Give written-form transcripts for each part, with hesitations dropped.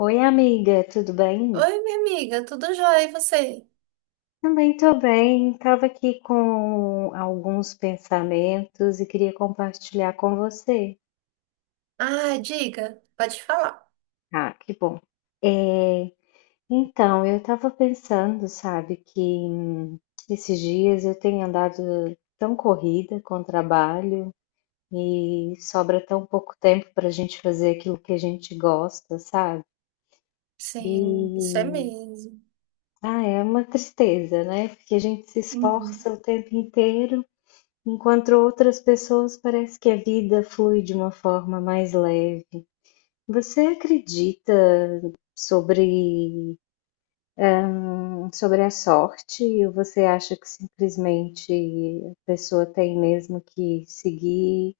Oi, amiga, tudo bem? Oi, minha amiga, tudo jóia, e você? Também tô bem. Estava aqui com alguns pensamentos e queria compartilhar com você. Ah, diga, pode falar. Ah, que bom. É, então, eu estava pensando, sabe, que esses dias eu tenho andado tão corrida com o trabalho e sobra tão pouco tempo para a gente fazer aquilo que a gente gosta, sabe? E Sim, isso é mesmo. ah, é uma tristeza, né? Porque a gente se Uhum. esforça o tempo inteiro. Enquanto outras pessoas, parece que a vida flui de uma forma mais leve. Você acredita sobre, sobre a sorte, ou você acha que simplesmente a pessoa tem mesmo que seguir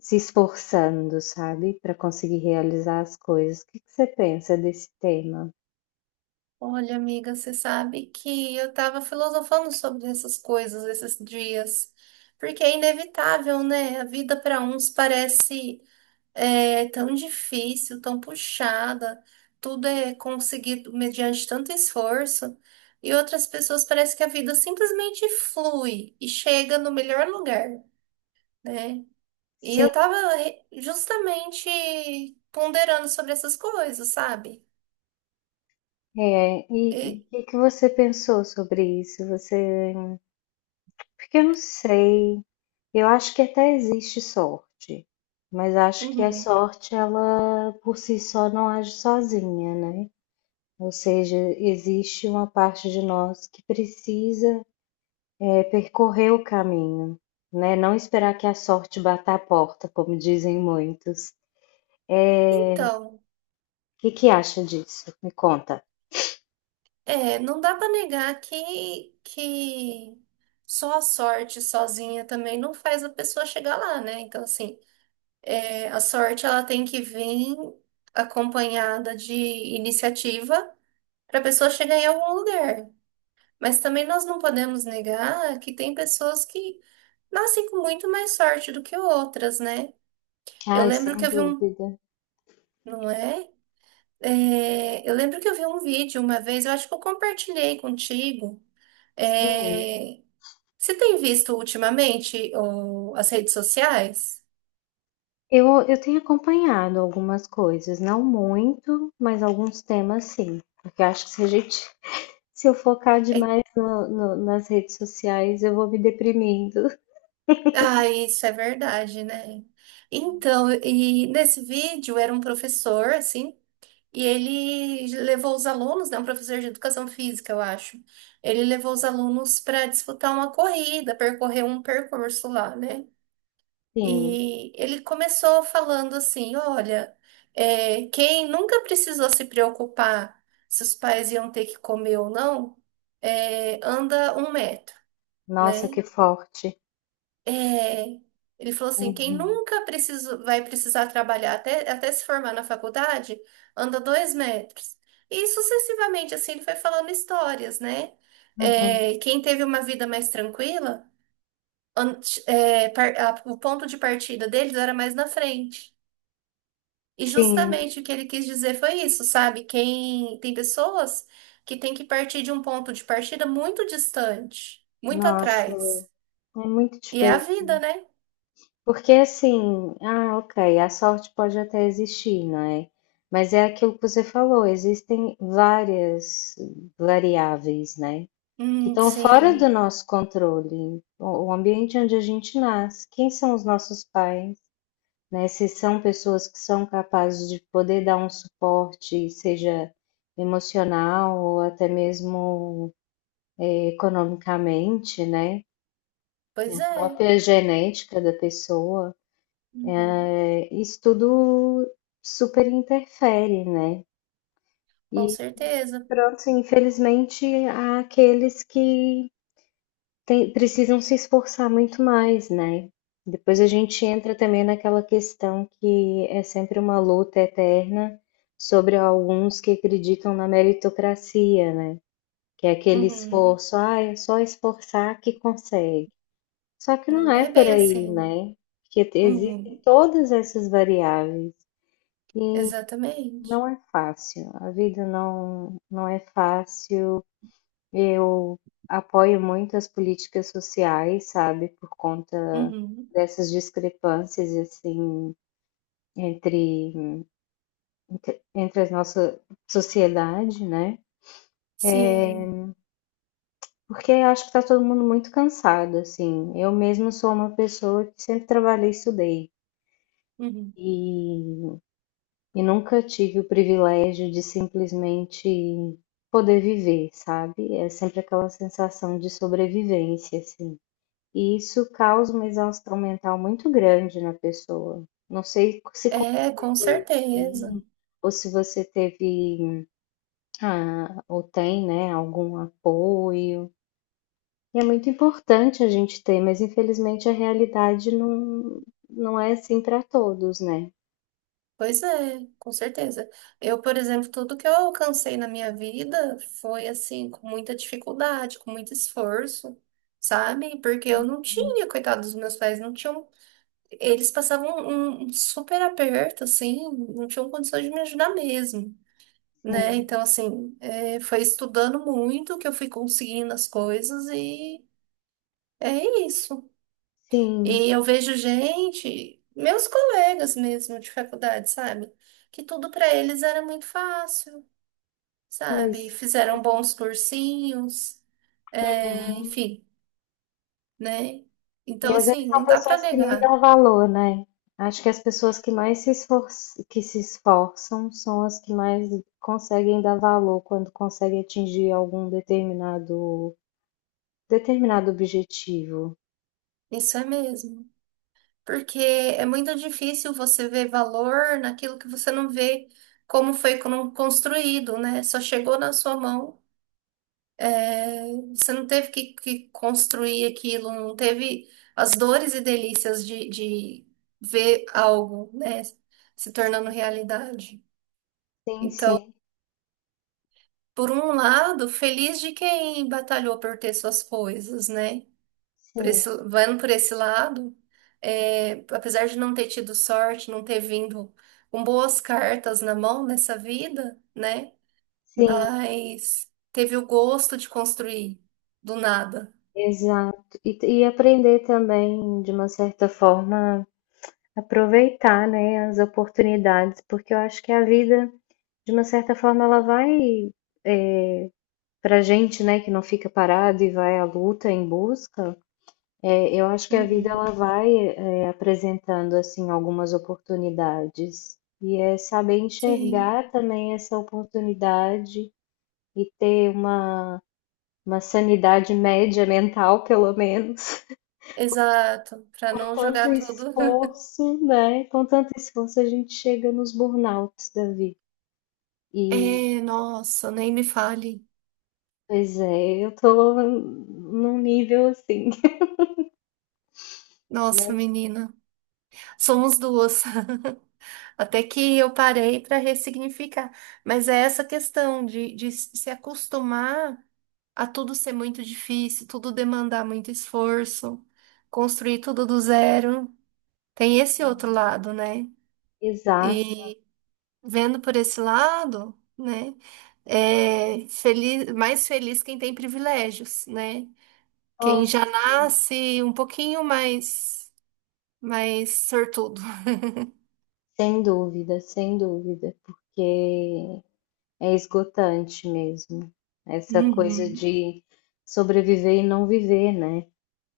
se esforçando, sabe, para conseguir realizar as coisas? O que que você pensa desse tema? Olha, amiga, você sabe que eu tava filosofando sobre essas coisas esses dias, porque é inevitável, né? A vida para uns parece tão difícil, tão puxada, tudo é conseguido mediante tanto esforço, e outras pessoas parece que a vida simplesmente flui e chega no melhor lugar, né? E Sim, eu tava justamente ponderando sobre essas coisas, sabe? é. E o E- que que você pensou sobre isso? Você... Porque eu não sei, eu acho que até existe sorte, mas acho que a uhum. sorte, ela por si só não age sozinha, né? Ou seja, existe uma parte de nós que precisa, é, percorrer o caminho, né? Não esperar que a sorte bata a porta, como dizem muitos. O Então, que que acha disso? Me conta. Não dá pra negar que só a sorte sozinha também não faz a pessoa chegar lá, né? Então, assim, a sorte ela tem que vir acompanhada de iniciativa para a pessoa chegar em algum lugar. Mas também nós não podemos negar que tem pessoas que nascem com muito mais sorte do que outras, né? Eu Ai, lembro que sem eu vi um. dúvida. Não é? É, eu lembro que eu vi um vídeo uma vez, eu acho que eu compartilhei contigo. Sim. É, você tem visto ultimamente as redes sociais? Eu tenho acompanhado algumas coisas, não muito, mas alguns temas sim. Porque eu acho que se a gente, se eu focar É- demais nas redes sociais, eu vou me deprimindo. ah, isso é verdade, né? Então, e nesse vídeo era um professor, assim, e ele levou os alunos, né? Um professor de educação física, eu acho. Ele levou os alunos para disputar uma corrida, percorrer um percurso lá, né? Sim, E ele começou falando assim: olha, quem nunca precisou se preocupar se os pais iam ter que comer ou não, anda um metro, nossa, né? que forte. É, ele falou assim: quem Uhum, nunca precisou, vai precisar trabalhar até se formar na faculdade, anda dois metros. E sucessivamente, assim, ele foi falando histórias, né? uhum. É, quem teve uma vida mais tranquila, o ponto de partida deles era mais na frente. E Sim, justamente o que ele quis dizer foi isso, sabe? Quem tem pessoas que têm que partir de um ponto de partida muito distante, muito nossa, atrás. é muito E é a difícil. vida, né? Porque assim, ah, ok, a sorte pode até existir, não é? Mas é aquilo que você falou, existem várias variáveis, né? Que estão fora do Sim, nosso controle, o ambiente onde a gente nasce, quem são os nossos pais, né? Se são pessoas que são capazes de poder dar um suporte, seja emocional ou até mesmo economicamente, né? pois A é. própria genética da pessoa, Uhum, é, isso tudo super interfere, né? com E certeza. pronto, infelizmente há aqueles que precisam se esforçar muito mais, né? Depois a gente entra também naquela questão que é sempre uma luta eterna sobre alguns que acreditam na meritocracia, né? Que é aquele Uhum, esforço, ah, é só esforçar que consegue. Só que não não é é por bem aí, assim. né? Porque existem Uhum, todas essas variáveis e não exatamente. é fácil. A vida não, não é fácil. Eu apoio muito as políticas sociais, sabe, por conta Uhum, dessas discrepâncias, assim, entre, entre a nossa sociedade, né? sim. Porque eu acho que tá todo mundo muito cansado, assim. Eu mesmo sou uma pessoa que sempre trabalhei e estudei. Uhum. E, e nunca tive o privilégio de simplesmente poder viver, sabe? É sempre aquela sensação de sobrevivência, assim. E isso causa uma exaustão mental muito grande na pessoa. Não sei se comigo É, com certeza. assim, ou se você teve, ah, ou tem, né, algum apoio. E é muito importante a gente ter, mas infelizmente a realidade não, não é assim para todos, né. Pois é, com certeza. Eu, por exemplo, tudo que eu alcancei na minha vida foi assim, com muita dificuldade, com muito esforço, sabe? Porque eu não tinha, coitado dos meus pais, não tinham. Eles passavam um super aperto, assim, não tinham condições de me ajudar mesmo, né? Então, Sim, assim, é, foi estudando muito que eu fui conseguindo as coisas e é isso. sim, E eu vejo gente, meus colegas mesmo de faculdade, sabe? Que tudo pra eles era muito fácil, sabe? pois. Fizeram bons cursinhos, é, Uhum. enfim, né? E Então, às vezes assim, são não dá pra pessoas que nem negar. dão valor, né. Acho que as pessoas que mais se esfor que se esforçam são as que mais conseguem dar valor quando conseguem atingir algum determinado objetivo. Isso é mesmo. Porque é muito difícil você ver valor naquilo que você não vê como foi construído, né? Só chegou na sua mão. É, você não teve que construir aquilo, não teve as dores e delícias de ver algo, né, se tornando Sim, realidade. sim, Então, sim, por um lado, feliz de quem batalhou por ter suas coisas, né? Por sim, esse, vendo por esse lado, é, apesar de não ter tido sorte, não ter vindo com boas cartas na mão nessa vida, né? sim, Mas teve o gosto de construir do nada. exato. E aprender também, de uma certa forma, aproveitar, né, as oportunidades, porque eu acho que a vida, de uma certa forma, ela vai... Pra gente, né, que não fica parado e vai à luta em busca, é, eu acho que a vida, Uhum. ela vai, é, apresentando assim algumas oportunidades, e é saber Sim, enxergar também essa oportunidade e ter uma sanidade média mental, pelo menos. exato, para Com não tanto jogar tudo. esforço, né? Com tanto esforço a gente chega nos burnouts da vida. E, É, nossa, nem me fale. pois é, eu tô num nível assim, Nossa, mas menina, somos duas. Até que eu parei para ressignificar. Mas é essa questão de se acostumar a tudo ser muito difícil, tudo demandar muito esforço, construir tudo do zero. Tem esse outro lado, né? exato. E vendo por esse lado, né? É feliz, mais feliz quem tem privilégios, né? Quem Nossa, já nasce um pouquinho mais sortudo. sem dúvida, sem dúvida, porque é esgotante mesmo. Essa coisa Uhum, de sobreviver e não viver, né?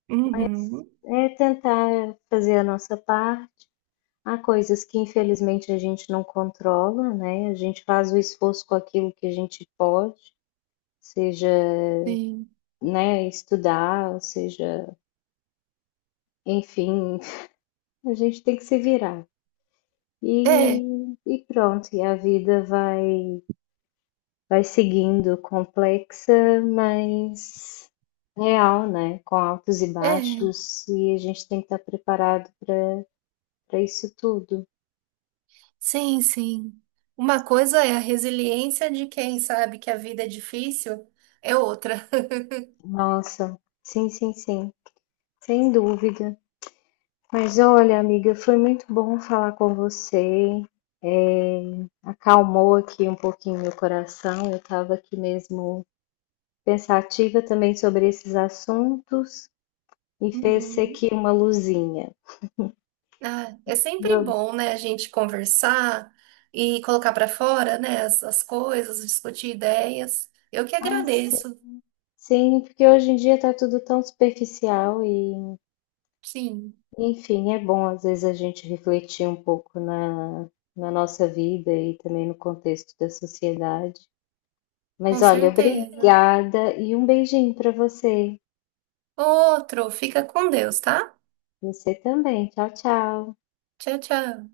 uhum, É tentar fazer a nossa parte. Há coisas que infelizmente a gente não controla, né? A gente faz o esforço com aquilo que a gente pode, seja, sim. né, estudar, ou seja, enfim, a gente tem que se virar. É, E pronto, e a vida vai vai seguindo, complexa, mas real, né? Com altos e é, baixos, e a gente tem que estar preparado para para isso tudo. sim, sim. Uma coisa é a resiliência de quem sabe que a vida é difícil, é outra. Nossa, sim, sim, sim, sem dúvida. Mas olha, amiga, foi muito bom falar com você. É, acalmou aqui um pouquinho meu coração. Eu estava aqui mesmo pensativa também sobre esses assuntos e fez Uhum. aqui uma luzinha. Ah, é sempre bom, né, a gente conversar e colocar para fora, né, as coisas, discutir ideias. Eu que Mas agradeço, sim, porque hoje em dia tá tudo tão superficial e, sim, enfim, é bom às vezes a gente refletir um pouco na, na nossa vida e também no contexto da sociedade. Mas com olha, certeza. obrigada e um beijinho pra você. Outro, fica com Deus, tá? Você também. Tchau, tchau. Tchau, tchau.